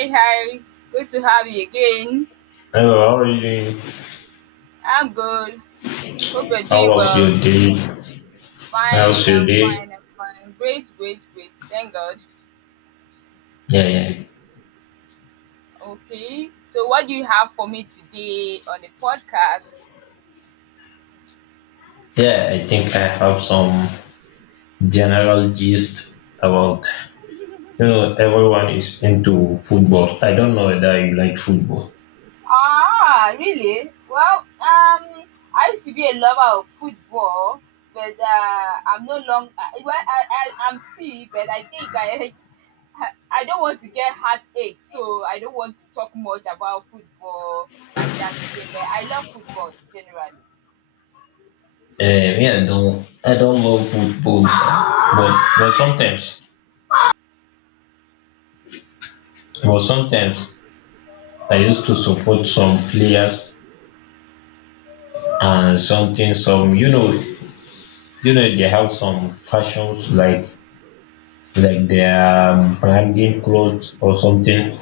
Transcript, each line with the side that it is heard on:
right: Hey, hi. Good to have you again.
left: Hello, how are you doing?
right: I'm good. Hope you're
left: How
right: doing
left: was
right: well.
left: your day?
right: Fine,
left: How's your
right: I'm
left: day?
right: fine, I'm fine. Great. Thank God.
left: Yeah, yeah,
right: Okay. So, what do you have for me today on the podcast?
left: yeah. I think I have some general gist about everyone is into football. I don't know whether you like football.
right: Ah, really? Well, I used to be a lover of football, but I'm no longer. Well, I'm still, but I think I, I don't want to get heartache, so I don't want to talk much about football like that again. But I love football generally.
left: Yeah, I don't love football, but sometimes I used to support some players and something some they have some fashions like their branding clothes or something.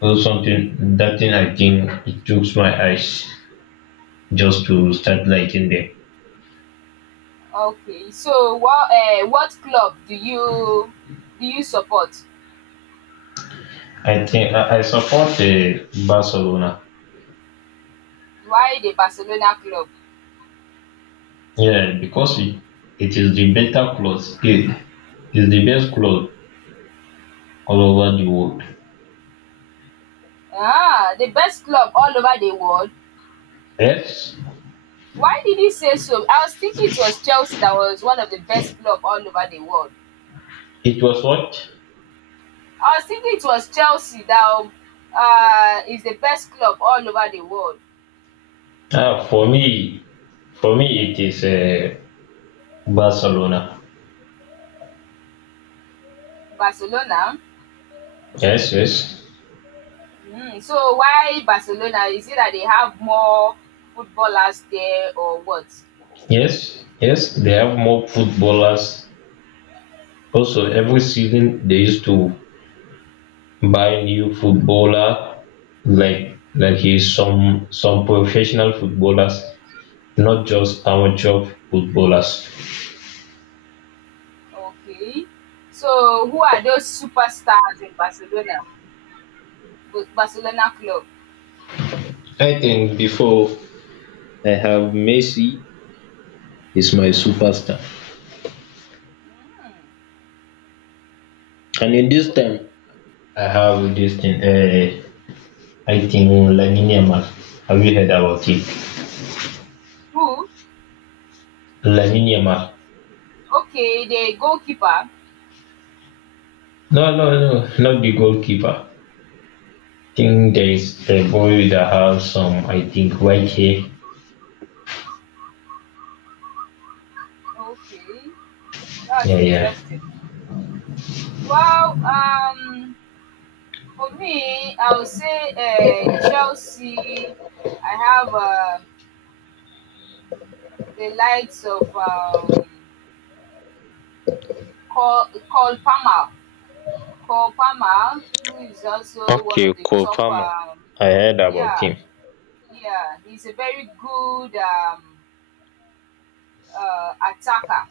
left: Well, something, that thing, I think it took my eyes just to start liking them.
right: Okay, so what club do you support?
left: I support Barcelona.
right: Why the Barcelona club?
left: Yeah, because it is the better clothes. It is the best clothes all over the world.
right: Ah, the best club all over the world.
left: Yes,
right: Why did you say so? I was thinking it was Chelsea that was one of the best club all over the world.
left: it was what?
right: I was thinking it was Chelsea that is the best club all over the world.
left: Ah, For me, it is Barcelona.
right: Barcelona.
left: Yes, yes,
right: Mm, so why Barcelona? Is it that they have more footballers there or what?
left: yes, yes. They have more footballers. Also, every season they used to buy new footballer like he's some professional footballers, not just amateur footballers.
right: Okay. So who are those superstars in Barcelona? Barcelona club.
left: I think before I have Messi is my superstar,
right: Mm.
left: and in this time I have this thing, I think Lamine Yamal, have you heard about it?
right: Who?
left: Lamine Yamal.
right: Okay, the goalkeeper.
left: No, not the goalkeeper. I think there is a boy that has some, I think, white hair.
right: Okay, that's
left: Yeah, yeah.
right: interesting. Well, for me, I would say Chelsea. I have the likes of Cole Palmer. Cole Palmer, who is also one
left: Okay,
right: of the
left: Cole
right: top,
left: Palmer. I heard about
right: yeah,
left: him.
right: yeah, he's a very good attacker.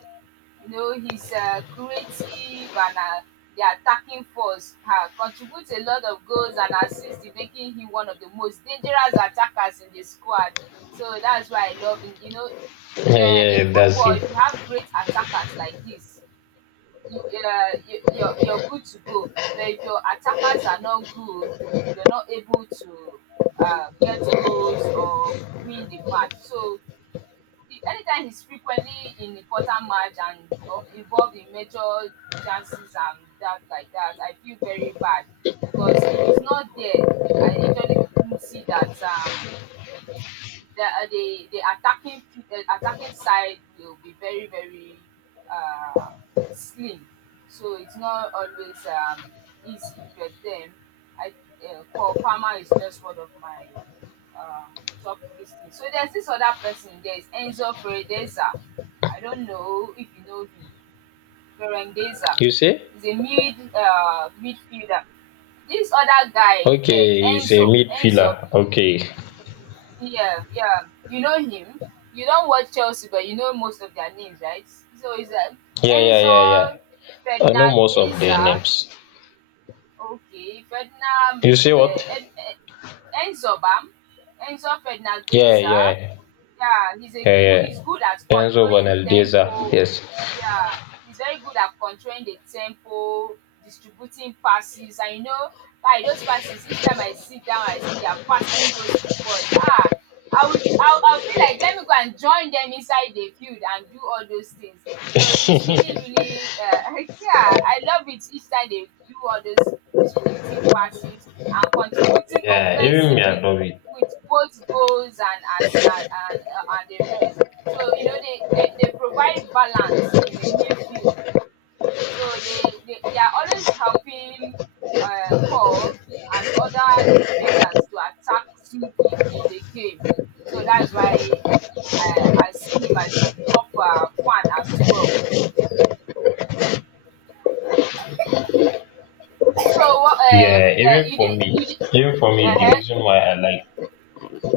right: You know, he's creative and the attacking force contributes a lot of goals and assists, in making him one of the most dangerous attackers in the squad. So that's why I love him. You know,
left: Yeah, yeah,
right: in
left: yeah, that's
right: football,
left: him.
right: if you have great attackers like this, you're good to go. But if your attackers are not good, you're not able to get goals or win the match. So anytime he's frequently in important match and involved in major chances and that like that, I feel very bad because if he's not there, I usually see that. Um, the attacking the attacking side will be very uh, slim, so it's not always easy. But then, I Cole Palmer is just one of my um, top listeners. So there's this other person. There's Enzo Fredeza. I don't know if you know him. Ferendeza
left: You say?
right: is a midfielder. This other guy, yeah,
left: Okay, he's a
right: Enzo.
left: midfielder. Okay.
right: Yeah, yeah. You know him. You don't watch Chelsea, but you know most of their names, right? So it's like
left: Yeah, yeah, yeah, yeah.
right: Enzo,
left: I know most of their
right: Fernandeza,
left: names.
right: okay, Ferdinand,
left: You say
right: uh,
left: what?
right: En- Enzo Bam, Enzo
left: Yeah,
right: Fernandeza,
left: yeah,
right: yeah,
left: yeah,
right: he's
left: yeah.
right: good at
left: Enzo
right: controlling
left: Benaldeza.
right: tempo.
left: Yes.
right: Yeah, he's very good at controlling the tempo, distributing passes, and you know, like those passes. Each time I sit down, I see they are passing those footballs. Ah, I'll feel like let me go and join them inside the field and do all those things. So it's really yeah, I love it each time they do all those distributing passes and contributing
left: Yeah, even me, I
right: offensively
left: love it.
right: with both goals and as and a rest. So you know they provide balance in the midfield. So they are always helping Cole and other defenders to attack smoothly in the game. So that's why I see him as my top fan as well. So what
left: Yeah, even for me,
right: you did,
left: even for me, the
right: uh-huh.
left: reason why I like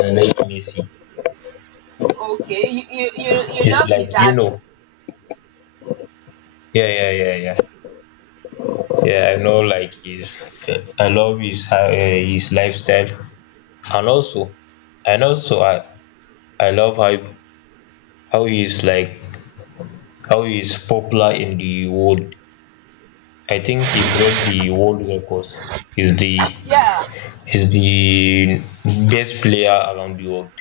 left: I like Messi
right: Okay, you
left: is
right: love
left: like.
right: his art.
left: Yeah, yeah, yeah, yeah. Yeah, I know. Like his, I love his lifestyle. And also, and also I I love how he is like how he is popular in the world. I think he break the world records. He's the
right: Yeah,
left: he's the best player around the world.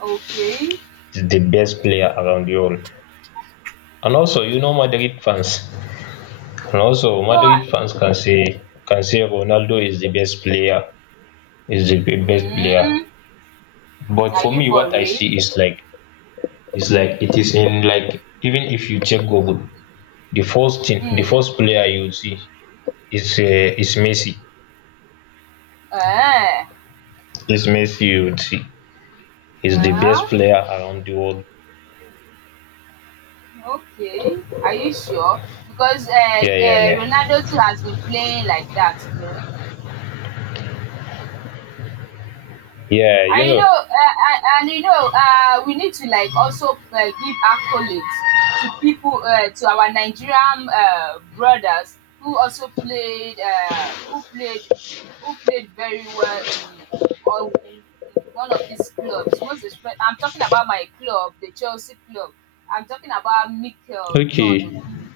right: okay.
left: He's the best player around the world. And also, you know Madrid fans. And also
right: no I,
left: Madrid fans can say Ronaldo is the best player. Is the best player.
right: Mm.
left: But
right: Are
left: for
right: you
left: me,
right: for
left: what I
right: real?
left: see is like it is in like, even if you check Google, the first thing, the
right: Mm,
left: first player you will see is Messi.
right: eh,
left: Is Messi you will see. He's the
right: yeah,
left: best player around the world.
right: okay. Are you sure? Because
left: Yeah, yeah, yeah.
right: Ronaldo too has been playing like that, you know.
left: Yeah, you
right: and you
left: know.
right: know uh, and you know we need to like also give accolades to people to our Nigerian brothers who also played who played who played very well in, in one of these clubs, most especially I'm talking about my club, the Chelsea club. I'm talking about Mikel John
left: Okay.
right: Obi,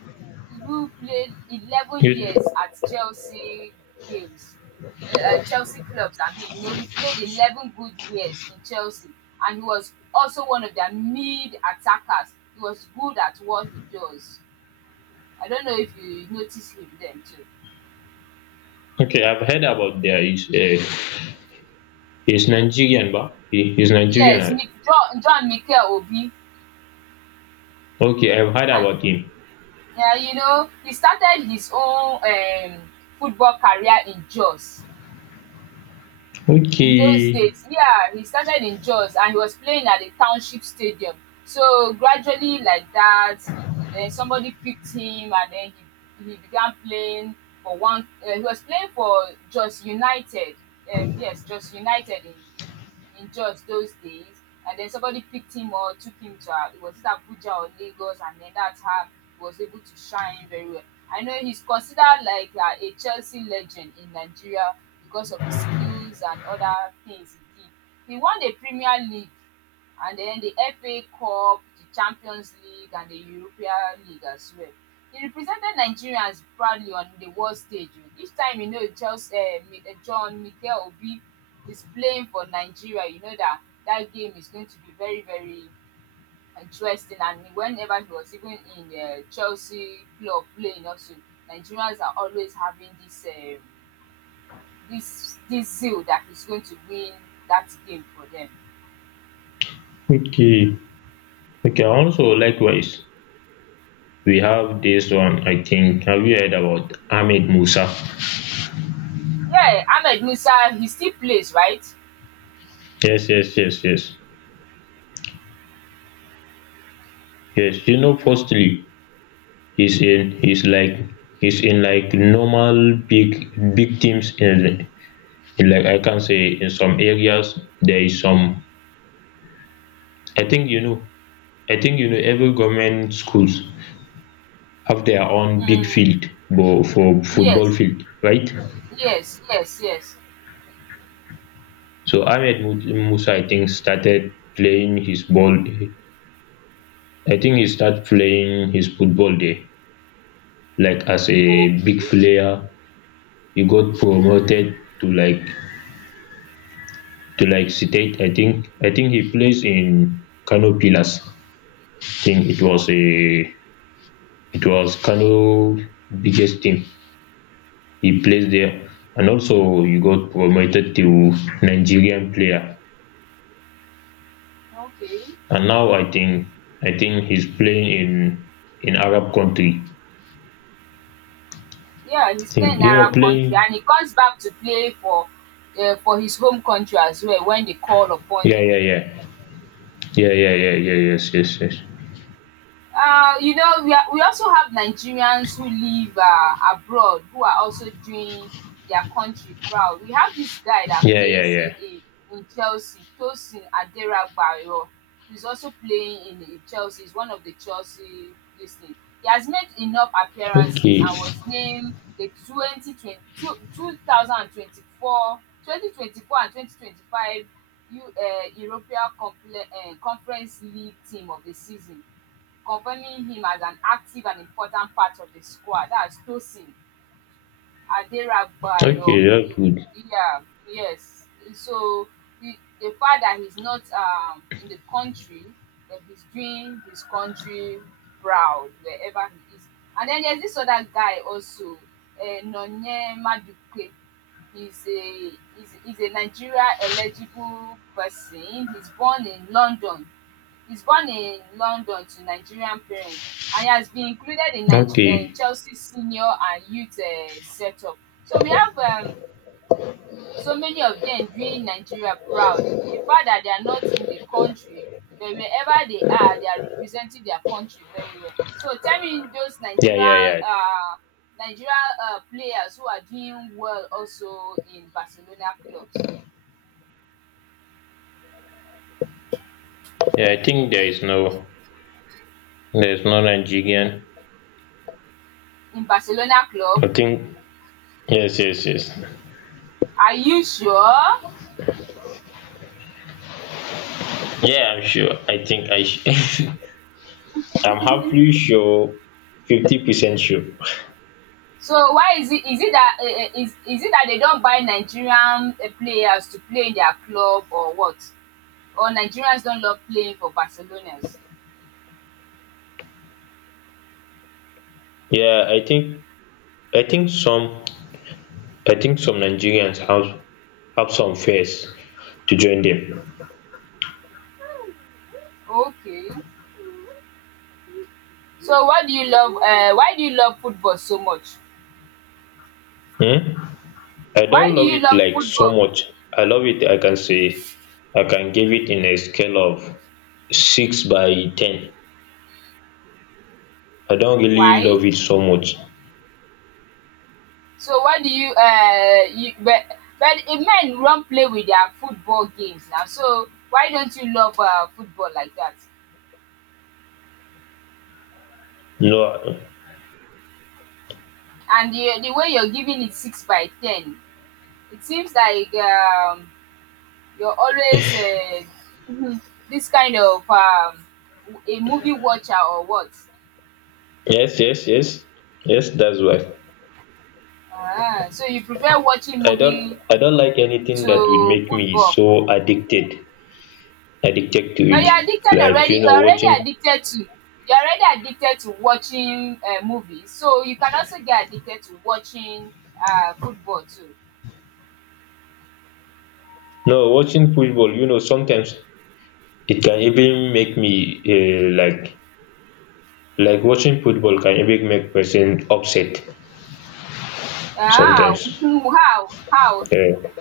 right: who played eleven
left: You,
right: years at Chelsea games Chelsea clubs. I mean, you know, he played 11 good years in Chelsea, and he was also one of their mid attackers. He was good at what he does. I don't know if you noticed him then too.
left: okay, I've heard about there is he's Nigerian, but he's Nigerian,
right: Yes,
left: right?
right: Nick, John Mikel Obi.
left: Okay, I've heard
right: Uh,
left: about him.
right: yeah, you know, he started his own football career in Jos. In those
left: Okay,
right: days. Yeah, he started in Jos and he was playing at the township stadium. So gradually like that, then somebody picked him and then he began playing for one he was playing for Jos United. Yes, Jos United in enjoyed those days. And then somebody picked him or took him to was it Abuja or Lagos, and then that's how he was able to shine very well. I know he's considered like a Chelsea legend in Nigeria because of his skills and other things he did. He won the Premier League and then the FA Cup, the Champions League, and the European League as well. He represented Nigerians proudly on the world stage. Oh, each time you know just John Mikel Obi is playing for Nigeria, you know that that game is going to be very interesting. And whenever he was even in Chelsea club playing also, Nigerians are always having this zeal that he's going to win that game for them.
left: okay, okay. Also, likewise, we have this one. I think, have you heard about Ahmed Musa?
right: Yeah, Ahmed Musa, he still plays, right?
left: Yes, yes, yes, yes, yes. You know, firstly, he's in he's like he's in like normal big teams in like, I can say in some areas there is some, I think you know, every government schools have their own big
right: Um,
left: field for football
right: yes
left: field, right?
right: yes, yes.
left: So Musa, I think, started playing his ball. I think he started playing his football there. Like as a big
right: Okay.
left: player, he got promoted to State. I think he plays in Kano Pillars. I think it was a
right: okay
left: it was Kano biggest team. He plays there, and also he got promoted to Nigerian player.
right: okay
left: And now I think he's playing in Arab country.
right: yeah,
left: I
right: he's
left: think
right: playing in
left: you know
right: Arab country,
left: playing.
right: and he comes back to play for his home country as well wen dey call upon
left: Yeah,
right: him.
left: yeah, yeah, yeah, yeah, yeah, yeah. Yes, yes, yes.
right: You know, we also have Nigerians who live abroad who are also doing their country proud. We have this guy that
left: Yeah, yeah,
right: plays
left: yeah.
right: in Chelsea, Tosin Aderagbayo. He's also playing in Chelsea. He's one of the Chelsea this he has made enough appearances
left: Okay,
right: and was named the 2020, 2024, 2024 and 2025 European Conference League team of the season, convening him as an active and important part of the squad. That's Tosin
left: okay,
right: Aderagbayo. He,
left: that's good.
right: yeah, yes. So the, the fact that he's not in the country, that he's doing his country proud wherever he is. And then there's this other guy also, Nonye Maduke. He's a, he's a Nigeria eligible person. He's born in London. He is born in London to Nigerian parents, and he has been included in
left: Okay.
right: Chelsea's senior and youth setup. So we have so many of them doing Nigeria proud. The fact that they are not in the country, but wherever they are, they are representing their country very well. So tell me those
left: Yeah,
right: Nigerian
left: yeah, yeah.
right: um Nigerian players who are doing well also in Barcelona clubs
left: Yeah, I think there is no, there's no Nigerian.
right: in Barcelona club.
left: I think yes, yes, yes.
right: Are you sure?
left: Yeah, I'm sure. I think I. Sh- I'm happily sure. 50% sure.
right: So why is it that is it that they don't buy Nigerian players to play in their club or what? Or Nigerians don't love playing for Barcelonas?
left: Yeah, I think some I think some Nigerians have some fears to join them.
right: Okay. So what do you love? Why do you love football so much?
left: Hmm? I
right: Why
left: don't
right: do
left: love
right: you
left: it
right: love
left: like so
right: football?
left: much. I love it. I can say I can give it in a scale of six by ten. I don't really
right: Why?
left: love it so much.
right: So why do you you but men run play with their football games now. So why don't you love football like that?
left: No.
right: And the way you're giving it six by ten, it seems like you're always this kind of a movie watcher or what?
left: Yes, yes, yes, yes. That's why.
right: Ah, so you prefer watching
left: i don't.
right: movie
left: i don't like anything that will
right: to
left: make me
right: football.
left: so addicted, addicted to
right: But
left: it,
right: you're addicted
left: like
right: already.
left: you know, watching.
right: You're already addicted to watching movies. So you can also get addicted to watching football too.
left: No, watching football, you know, sometimes it can even make me, um like like watching football can even make person upset
right: Ah,
left: sometimes,
right: how
left: um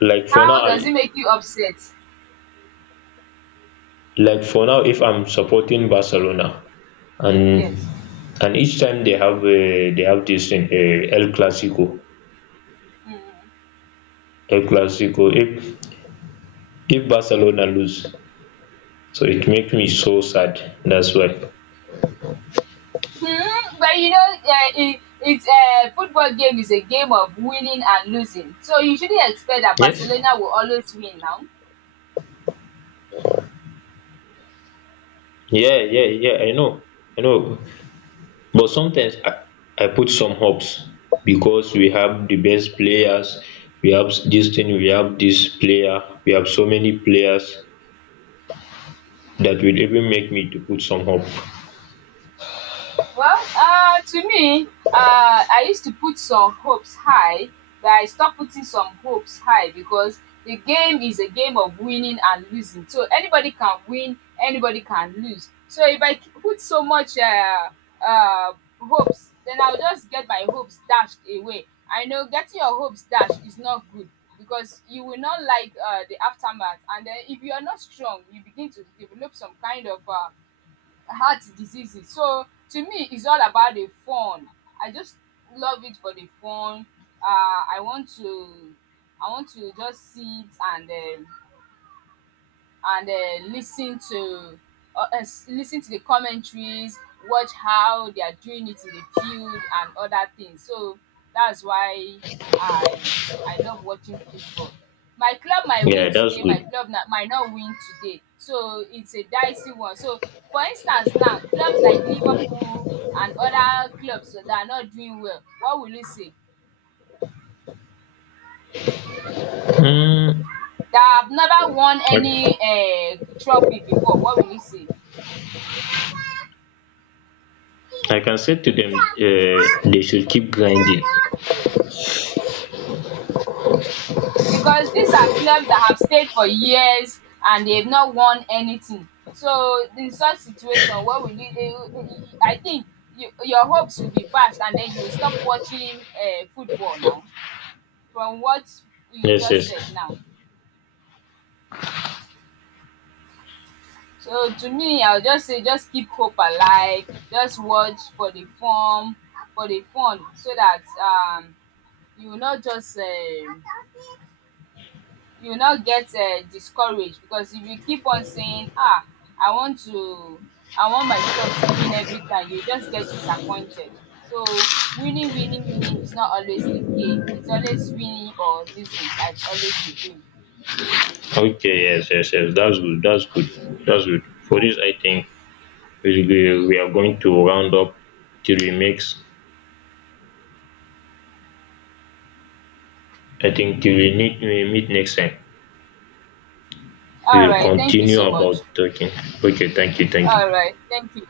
left: like for now
right: how does it make you upset?
left: if I'm supporting Barcelona and,
right: Yes.
left: each time they have this thing, el clasico. El clasico, if barcelona lose, so it make me so sad. That's why.
right: Hmm, but you know, it's a football game is a game of winning and losing. So you shouldn't expect that
left: Yes.
right: Barcelona will always win now.
left: Yeah, yeah, yeah. I know. I know. But sometimes I put some hopes because we have the best players. We have this thing. We have this player. We have so many players that will even make me to put some hope.
right: Well, to me, I used to put some hopes high, but I stopped putting some hopes high because the game is a game of winning and losing. So anybody can win, anybody can lose. So if put so much uh, hopes, then I'll just get my hopes dashed away. I know getting your hopes dashed is not good because you will not like the aftermath. And then if you are not strong, you begin to develop some kind of heart diseases. So to me, it's all about the fun. I just love it for the fun. Uh, I want to, I want to just sit and um, and listen to listen to the commentaries, watch how they are doing it in the field and other things. So that's why i I love watching football. My club might win
left: Yeah, that's
right: today, my
left: good.
right: club na might not win today, so it's a dicey one. So for instance, now clubs like Liverpool and other clubs that are not doing well, what will you say?
left: Hmm.
right: They have never won
left: I,
right: any trophy before, what will you say?
left: I can say to them, they should keep grinding.
right: Because these are clubs that have stayed for years and they've not won anything. So in such situation, what will you eh, I think your hopes will be dashed, and then you will stop watching football now from what you
left: Yes,
right: just
left: yes.
right: said now. So to me, I'll just say just keep hope alive, just watch for the fun so that you will not just you now get discouraged, because if you keep on saying, "Ah, I want to, I want my club to win every time," you just get disappointed. So winning is not always the game. It's always winning or losing that's always the game.
left: Okay, yes, yes, yes. That's good. That's good. That's good. For this, I think we are going to round up till we mix. I think till we need we meet next time.
right: All
left: We will
right: right, thank you
left: continue
right: so much.
left: about talking. Okay, thank you, thank you.
right: All right, thank you.